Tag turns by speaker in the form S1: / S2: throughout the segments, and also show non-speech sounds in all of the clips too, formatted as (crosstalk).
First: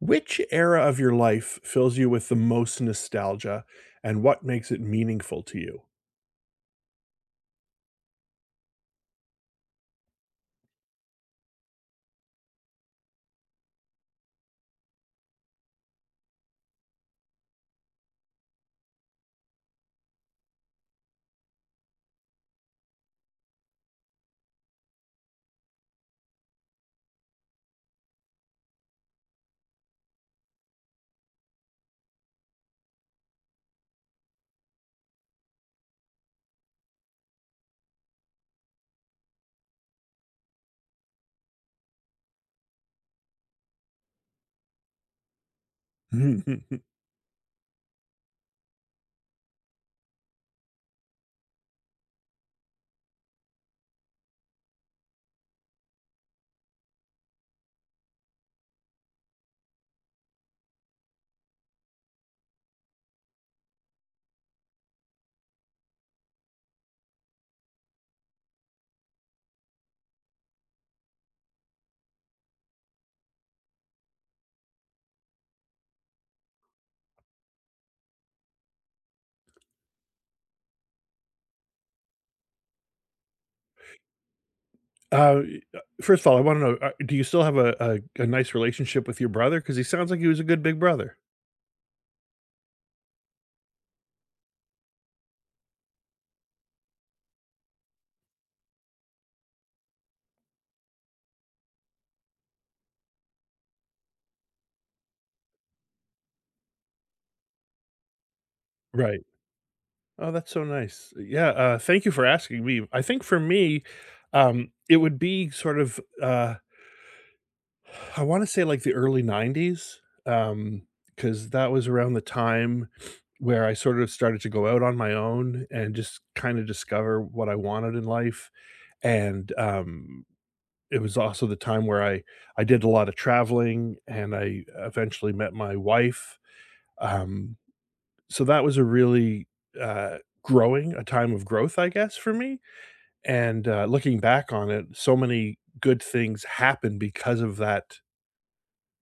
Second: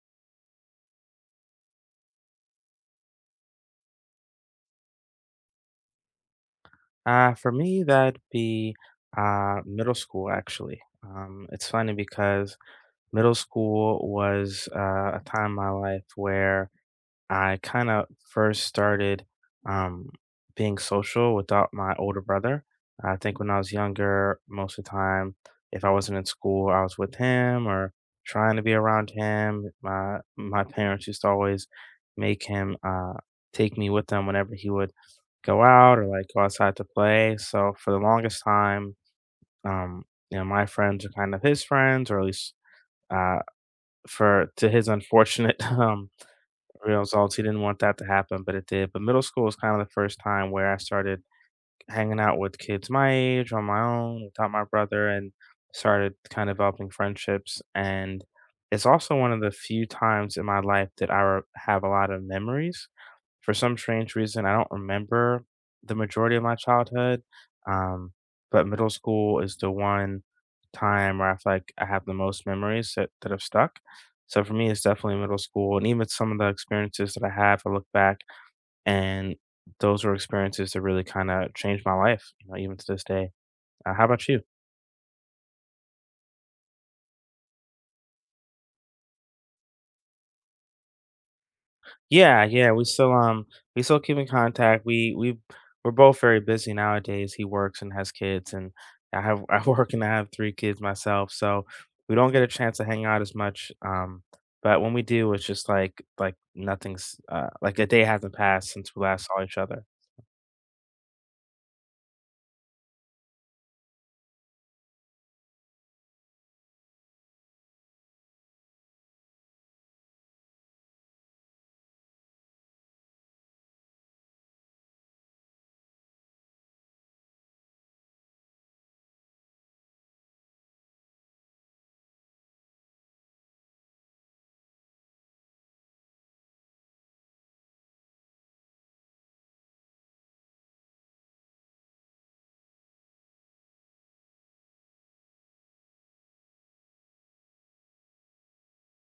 S1: Which era of your life fills you with the most nostalgia, and what makes it meaningful to
S2: For me, that'd be middle school, actually. It's funny because middle school was a time in my life where I kind of first started um, being social without my older brother. I think when I was younger, most of the time, if I wasn't in school, I was with him or trying to be around him. My parents used to always make him take me with them whenever he would go out or like go outside to play. So for the longest time, um, you know, my friends are kind of his friends, or at least uh, for to his unfortunate (laughs)
S1: you? (laughs)
S2: results, he didn't want that to happen, but it did. But middle school was kind of the first time where I started hanging out with kids my age on my own without my brother, and started kind of developing friendships. And it's also one of the few times in my life that have a lot of memories for some strange reason. I don't remember the majority of my childhood, um, but middle school is the one time where I feel like I have the most memories that have stuck. So for me, it's definitely middle school. And even some of the experiences that I have, I look back, and those were experiences that really kind of changed my life, you know, even to this day. How about you?
S1: E first of all, I wanna know, do you still have a nice relationship with your brother? Because he sounds like he was a good big brother.
S2: Yeah, yeah, we still keep in contact. We we're both very busy nowadays. He works and has kids, and I have (laughs) I work and I have three kids myself. So we don't get a chance to hang out as much. But when we do, it's just like nothing's like a day hasn't passed since we
S1: Right.
S2: last saw each other.
S1: Oh, that's so nice. Yeah, thank you for asking me. I think for me, it would be sort of, I wanna say, like, the early '90s, because that was around the time where I sort of started to go out on my own and just kinda discover what I wanted in life, and, it was also the time where I did a lot of traveling, and I eventually met my wife, um, so that was a really, growing a time of growth, I guess, for me, and, looking back on it, so many good things happened because of that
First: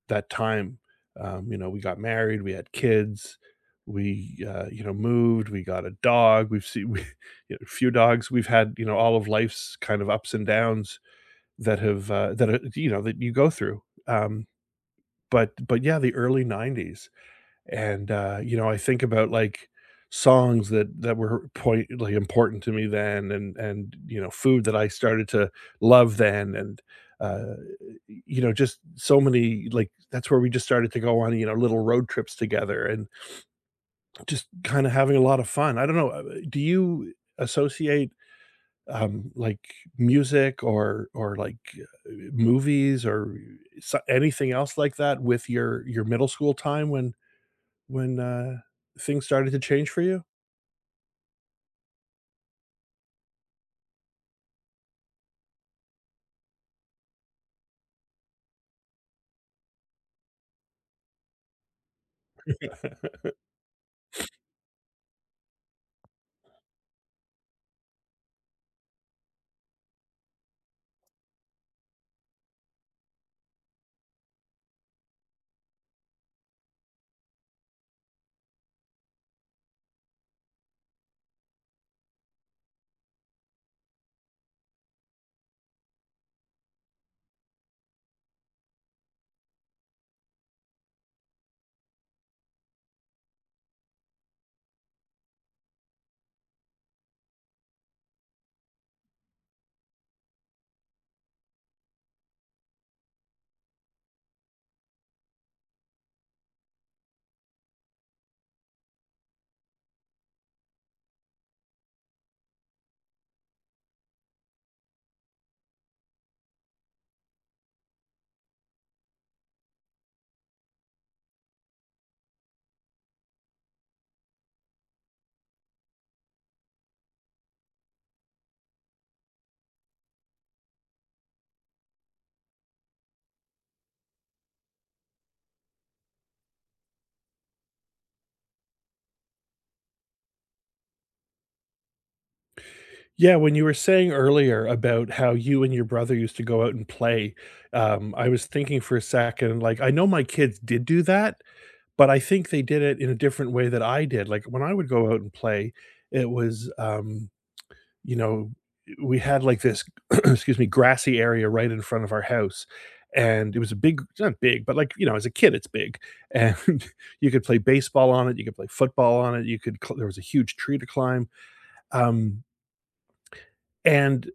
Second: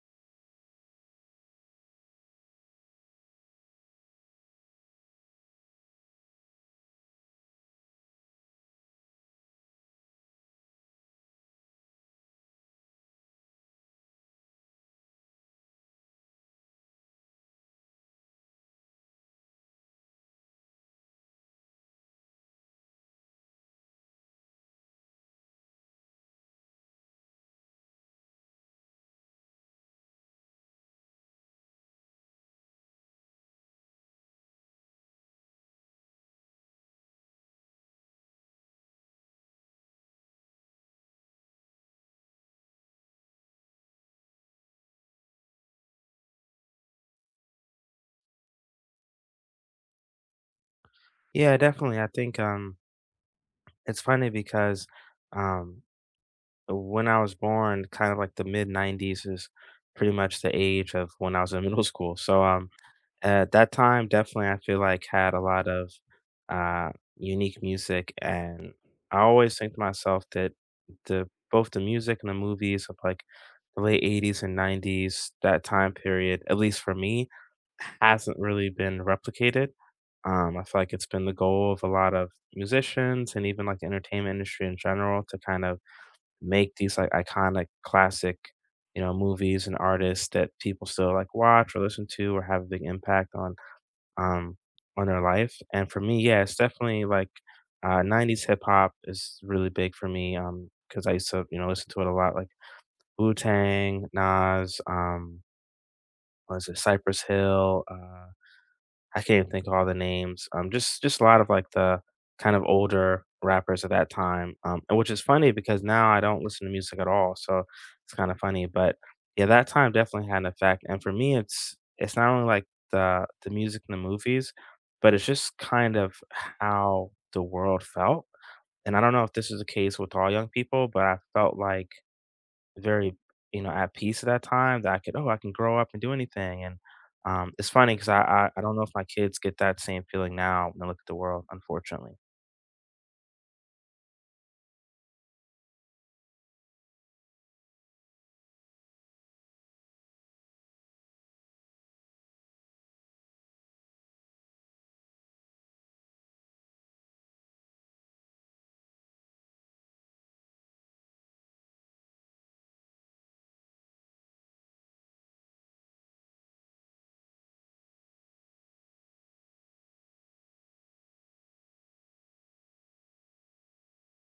S1: that time. We got married, we had kids, we moved, we got a dog. We've seen (laughs) a few dogs. We've had all of life's kind of ups and downs that have that you go through. Um, but yeah, the early '90s. And, I think about, like, songs that were important to me then and food that I started to love then and, uh, you know, just so many like, that's where we just started to go on, little road trips together and just kinda having a lot of fun. I don't know, do you associate, like, music or, like, movies or anything else like that with your middle school time when things started to change for you?
S2: Yeah, definitely. I think it's funny because um when I was born, kind of like the mid nineties is pretty much the age of when I was in (laughs) middle school. So
S1: (laughs)
S2: at that time, definitely, I feel like had a lot of uh, unique music, and I always think to myself that the both the music and the movies of like the late '80s and '90s, that time period, at least for me, hasn't really been replicated. I feel like it's been the goal of a lot of musicians and even like the entertainment industry in general to kind of make these like iconic classic, you know, movies and artists that people still like watch or listen to or have a big impact um, on their life. And for me, yeah, it's definitely like 90s hip hop is really big for me because I used to, you know, listen to it a lot, like Wu Tang, Nas, was it Cypress Hill? I can't think of all the names. Just a lot of like the kind of older rappers at that time, and which is funny because now I don't listen to music at all, so it's kind of funny. But yeah, that time definitely had an effect, and for me, it's not only like the music and the movies, but it's just kind of how the world felt. And I don't know if this is the case with all young people, but I felt like very, you know, at peace at that time that I could, oh, I can grow up and do anything. And it's funny because I don't know if my kids get that same feeling now when they look at the world, unfortunately.
S1: Yeah, when you were saying earlier about how you and your brother used to go out and play, I was thinking for a second, like, I know my kids did do that, but I think they did it in a different way that I did. Like, when I would go out and play, it was, you know, we had like this (clears throat) excuse me, grassy area right in front of our house. And it was a big, it's not big, but like, you know, as a kid, it's big. And (laughs) you could play baseball on it. You could play football on it. There was a huge tree to climb. Um, and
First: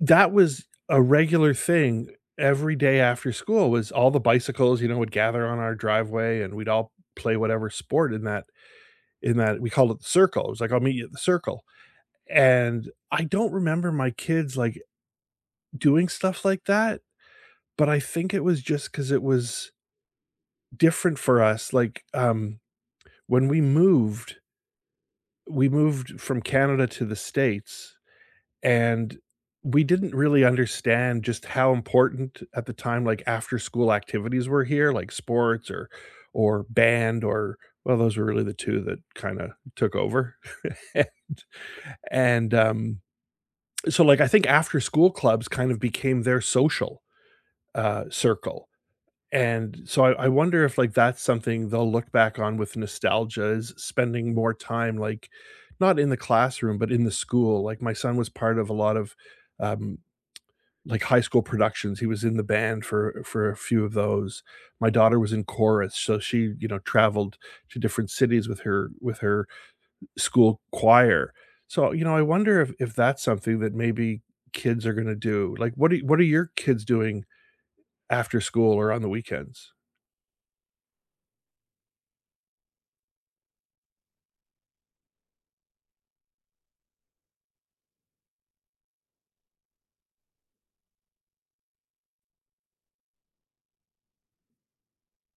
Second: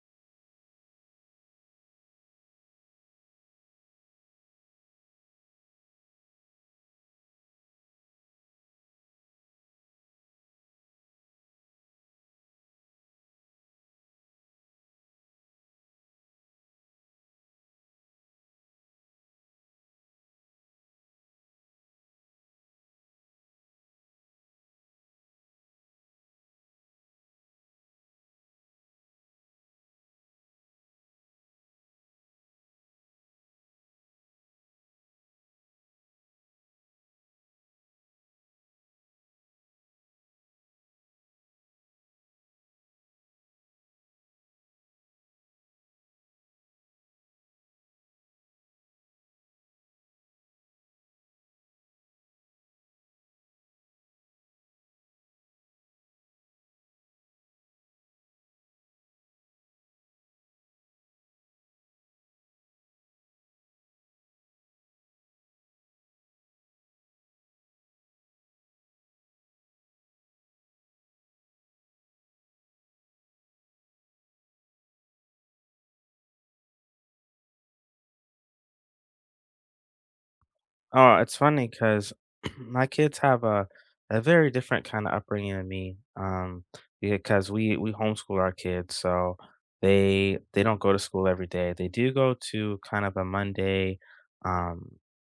S1: that was a regular thing every day after school was all the bicycles, would gather on our driveway and we'd all play whatever sport in that we called it the circle. It was like, I'll meet you at the circle. And I don't remember my kids like doing stuff like that, but I think it was just because it was different for us, like, when we moved from Canada to the States, and we didn't really understand just how important at the time, like, after-school activities were here, like sports or band or well, those were really the 2 that kinda took over. (laughs) And, so, like, I think after-school clubs kind of became their social, circle. And so I wonder if like that's something they'll look back on with nostalgia is spending more time like not in the classroom but in the school. Like my son was part of a lot of um, like high school productions. He was in the band for a few of those. My daughter was in chorus, so she traveled to different cities with her school choir. So I wonder if that's something that maybe kids are going to do. Like what are your kids doing after school or on the weekends?
S2: Oh, it's funny because (clears throat) my kids have a very different kinda upbringing than me, because we homeschool our kids, so they don't go to school every day. They do go to kind of a Monday, um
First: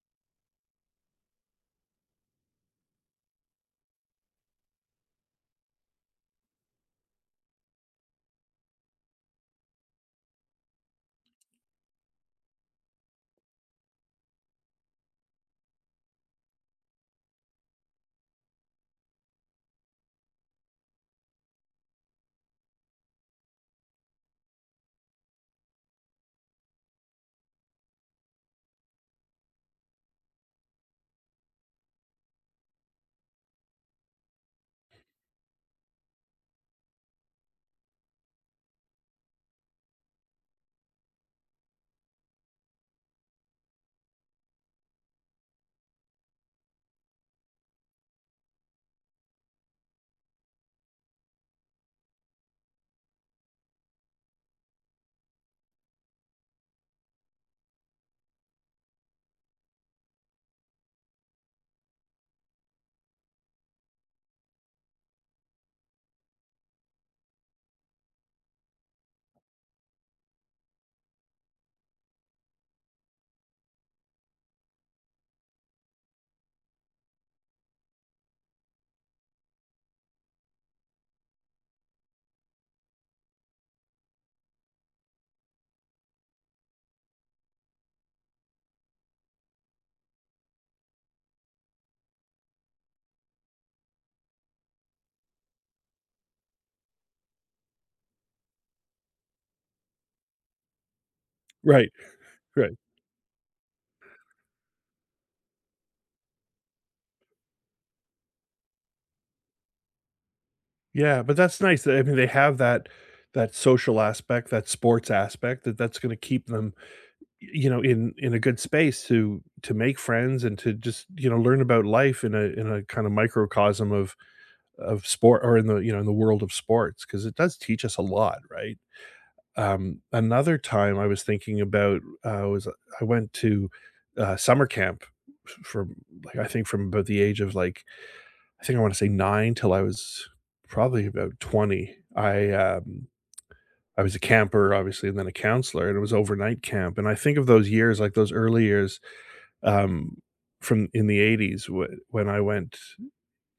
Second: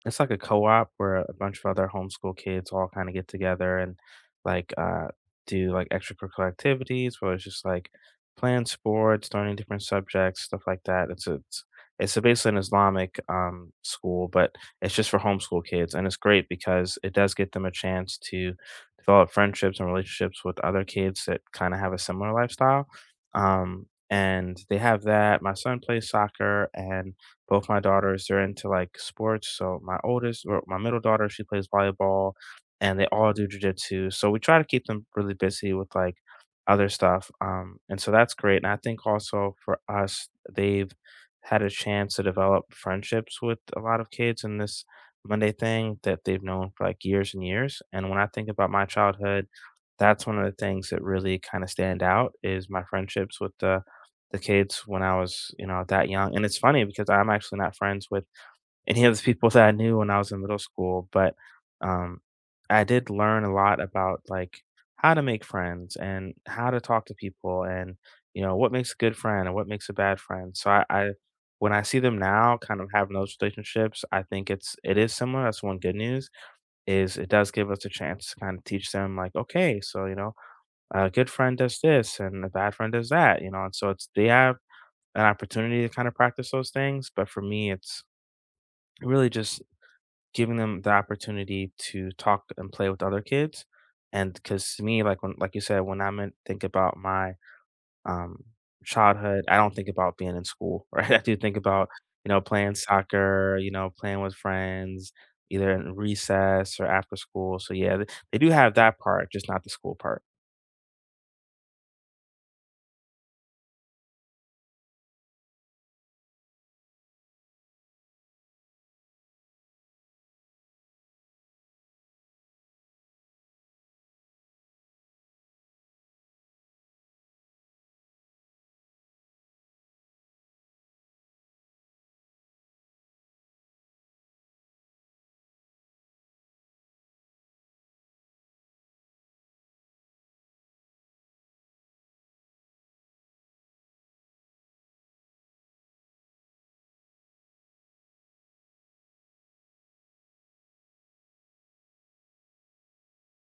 S2: it's like a co-op where a bunch of other homeschool kids all kinda get together and, like, do, like, extracurricular activities where it's just, like, playing sports, learning different subjects, stuff like that. It's basically an Islamic, school, but it's just for homeschool kids, and it's great because it does get them a chance to develop friendships and relationships with other kids that kind of have a similar lifestyle. And they have that. My son plays soccer, and both my daughters are into like sports. So my oldest, or my middle daughter, she plays volleyball, and they all do jujitsu. So we try to keep them really busy with like other stuff. And so that's great. And I think also for us, they've had a chance to develop friendships with a lot of kids in this Monday thing that they've known for like years and years. And when I think about my childhood, that's one of the things that really kind of stand out is my friendships with the kids when I was, you know, that young. And it's funny because I'm actually not friends with and he was people that I knew when I was in middle school, but um, I did learn a lot about like how to make friends and how to talk to people and you know what makes a good friend and what makes a bad friend. So I when I see them now, kind of having those relationships, I think it's it is similar. That's one good news is it does give us a chance to kind of teach them like okay, so you know a good friend does this and a bad friend does that, you know, and so it's they have an opportunity to kind of practice those things. But for me, it's really just giving them the opportunity to talk and play with other kids. And because to me, like when, like you said, when I'm think about my um, childhood, I don't think about being in school, (laughs) right? I do think about
S1: Right.
S2: you know playing
S1: Right.
S2: soccer, you know playing with friends, either in recess or after school. So yeah, they do have that part, just not the school part.
S1: Yeah, but that's nice. I mean, they have that social aspect, that sports aspect that that's gonna keep them, in a good space to make friends and to just, learn about life in a kind of microcosm of sport or in the world of sports because it does teach us a lot, right? Another time I was thinking about, was I went to, summer camp from, like, I think from about the age of, like, I think I wanna say 9 till I was probably about 20. I was a camper, obviously, and then a counselor, and it was overnight camp, and I think of those years, like, those early years, um, from in the ‘80s when I went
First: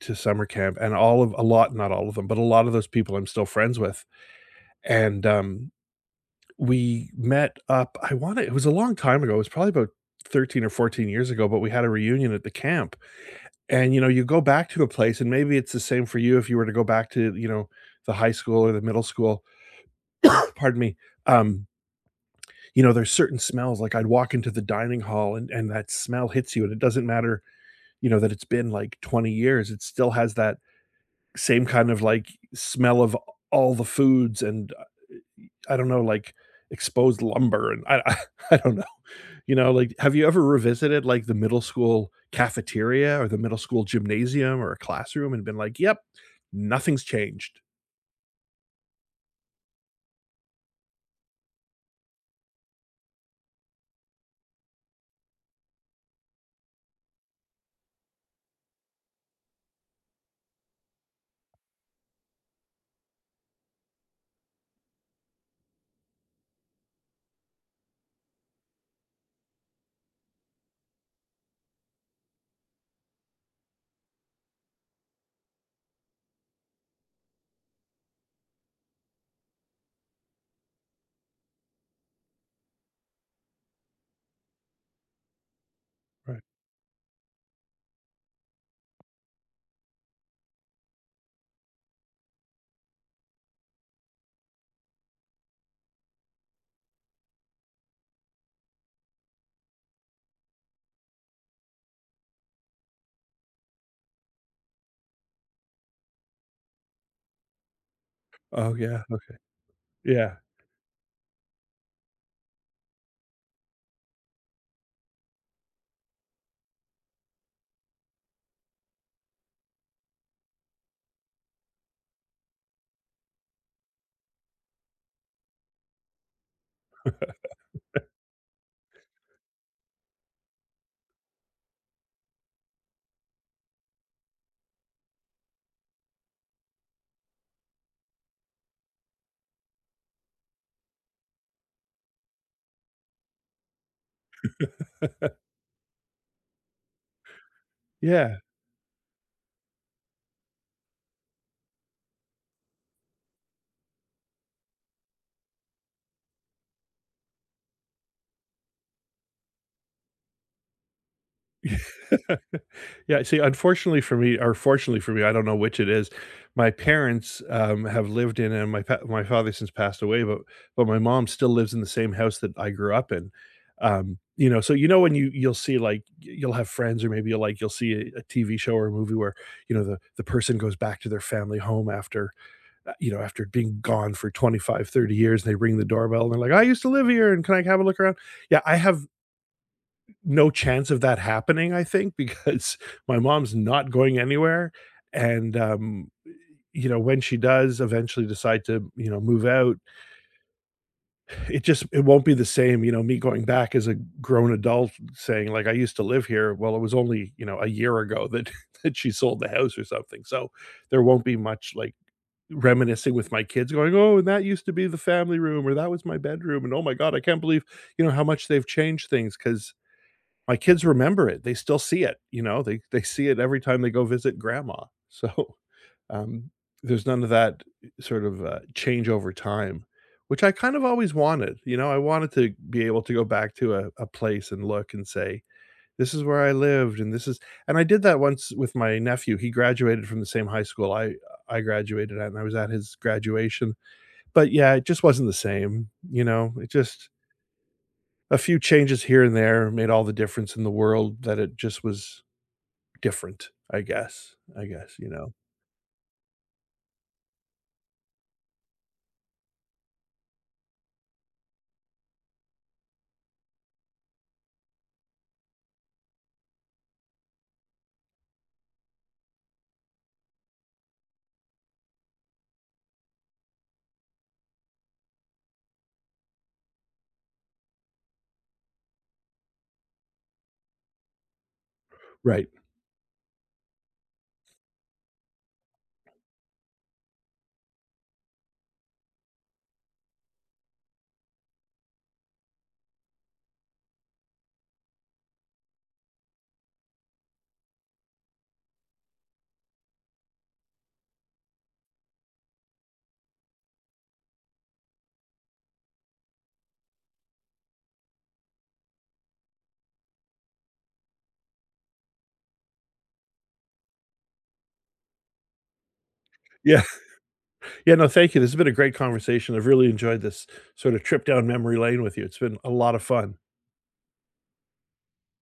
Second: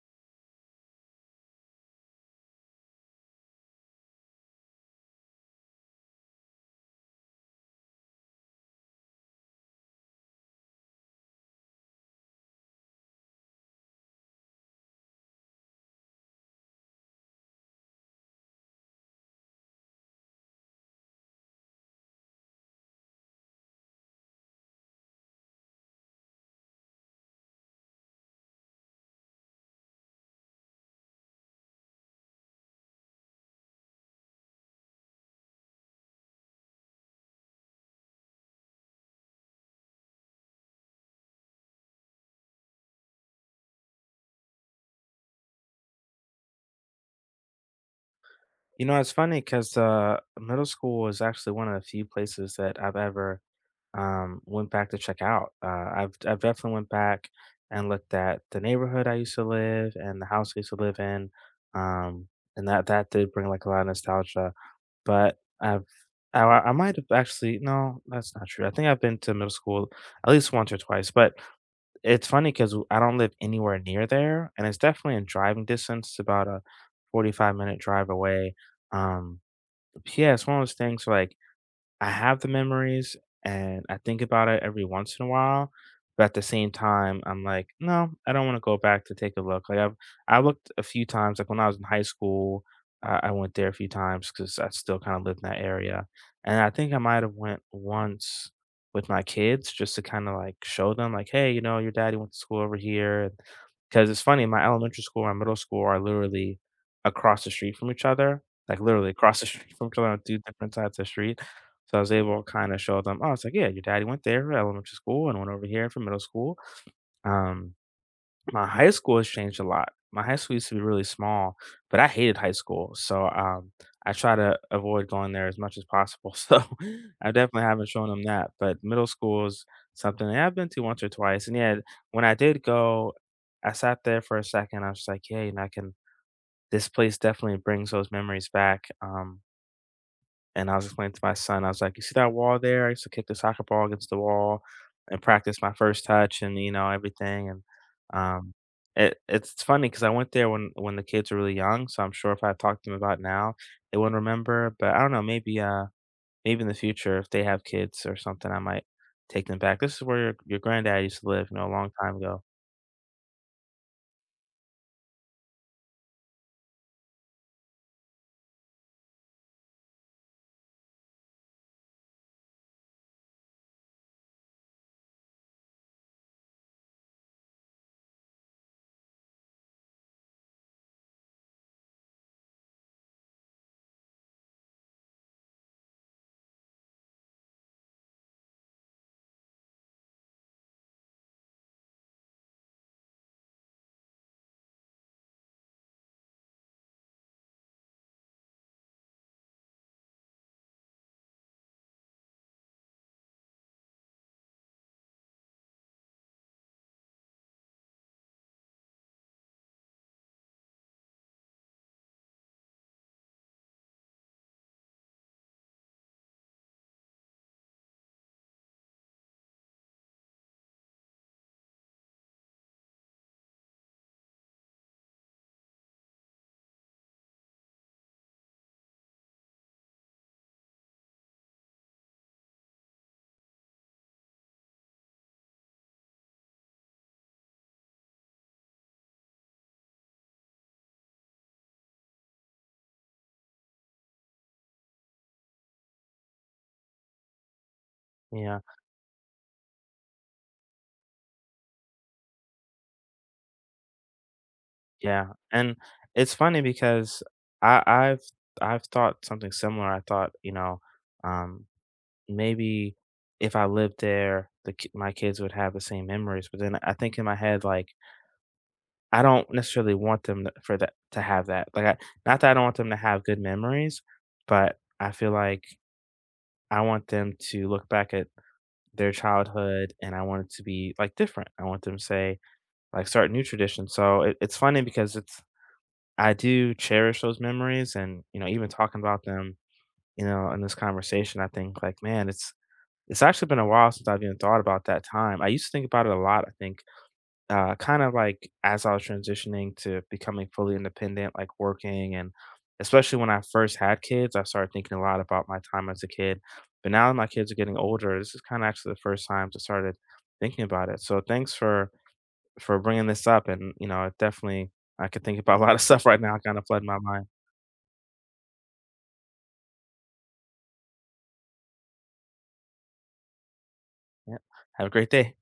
S1: to summer camp, and all of a lot, not all of them, but a lot of those people I'm still friends with, and, we met up, I wanna it was a long time ago, it was probably about 13 or 14 years ago, but we had a reunion at the camp. And, you go back to a place and maybe it's the same for you if you were to go back to, the high school or the middle school, (coughs) pardon me, um, there's certain smells, like, I'd walk into the dining hall and that smell hits you, and it doesn't matter, that it's been, like, 20 years. It still has that same kind of, like, smell of all the foods and, I don't know, like, exposed lumber, and I (laughs) I don't know. You know, like, have you ever revisited, like, the middle school cafeteria or the middle school gymnasium or a classroom and been like, "Yep, nothing's changed."
S2: You know, it's funny because middle school is actually one of the few places that I've ever went back to check out. I've definitely went back and looked at the neighborhood I used to live and the house I used to live in, um, and that did bring like a lot of nostalgia. But I've I might have actually no, that's not true. I think I've been to middle school at least once or twice. But it's funny because I don't live anywhere near there, and it's definitely in driving distance. It's about a 45 minute drive away. Um, but yeah, it's one of those things where, like, I have the memories and I think about it every once in a while, but at
S1: Right.
S2: the same time, I'm like, no, I don't want to go back to take a look. Like I've I looked a few times, like when I was in high school, I went there a few times because I still kind of lived in that area, and I think I might have went once with my kids just to kind of like show them, like, hey, you know, your daddy went to school over here, because it's funny, my elementary school and my middle school are literally across the street from each other,
S1: Oh,
S2: like
S1: yeah.
S2: literally across the (laughs) street from each other on
S1: Yeah.
S2: two different sides of the street. So I was able to kind of show them, oh, it's like, yeah, your daddy went there for elementary school and went over here for middle school. Um, my high school has changed a lot. My high school used to be really small, but I hated high school. So I try to avoid going there as much as possible. (laughs) So I definitely haven't shown them that. But middle school is something that I've been to once or twice. And yeah, when I did go, I sat there for a second. I was just like, yeah, you know, I can, this place definitely brings those memories back. And I was explaining to my son, I was like, "You see that wall there? I used to kick the soccer ball against the wall and practice my first touch and, you know, everything." Um, it it's funny because I went there when the kids were really young, so I'm sure if I talked to them about it now, they wouldn't remember, but I don't know, maybe, maybe in the future if they have kids or something, I might take them back. This is where your granddad used to live, you know, a
S1: Yeah. (laughs)
S2: long time ago.
S1: Yeah, see, unfortunately for me, or fortunately for me, I don't know which it is. My parents have lived in, and my father since passed away, but my mom still lives in the same house that I grew up in. So you know, when you'll see, like, you'll have friends, or maybe you'll see a TV show or a movie where the person goes back to their family home after you know after being gone for 25, 30 years, and they ring the doorbell and they're like, "I used to live here, and can I have a look around?" Yeah, I have no chance of that happening, I think, because (laughs) my mom's not going anywhere, and, when she does eventually decide to, move out, (sighs) it won't be the same, me going back as a grown adult saying, like, "I used to live here." Well, it was only, a year ago that (laughs) that she sold the house or something, so there won't be much, like, reminiscing with my kids going, "Oh, and that used to be the family room, or that was my bedroom, and oh my god, I can't believe, how much they've changed things because." My kids remember it, they still see it, they see it every time they go visit grandma, so, (laughs) um, there's none of that sort of, change over time, which I kind of always wanted, I wanted to be able to go back to a place and look and say, "This is where I lived, and this is." And I did that once with my nephew. He graduated from the same high school I graduated at, and I was at his graduation, but yeah, it just wasn't the same, it just a few
S2: Yeah,
S1: changes here and there made all the difference in the world that it just was different, I guess, you
S2: yeah,
S1: know?
S2: and it's funny because I I've I've thought something similar. I thought, you know, um maybe if I lived there, the ki my kids would have the same memories, but then I think in my head, like, I don't necessarily want them to for that to have that. Like, I not that I don't want them to have good memories, but I feel like I want them to look back at their childhood, and I want it to be, like, different. I want them to say,
S1: Right.
S2: like, start new traditions. So it it's funny because it's I do cherish those memories and, you know, even talking about them, you know, in this conversation, I think, like, man, it's actually been a while since I've even thought about that time. I used to think about it a lot, I think, kind of like as I was transitioning to becoming fully independent, like working. And especially when I first had kids, I started thinking a lot about my time as a kid. But now that my kids are getting older, this is kind of actually the first time I started thinking about it. So thanks for bringing this up. And, you know, it definitely, I could think about a lot of (laughs) stuff right now, kind of
S1: Yeah.
S2: flooding my mind.
S1: Yeah, no, thank you. This has been a great conversation. I've really enjoyed this sort of trip down memory lane with you. It's been a lot of fun.
S2: Yeah. Have a great day.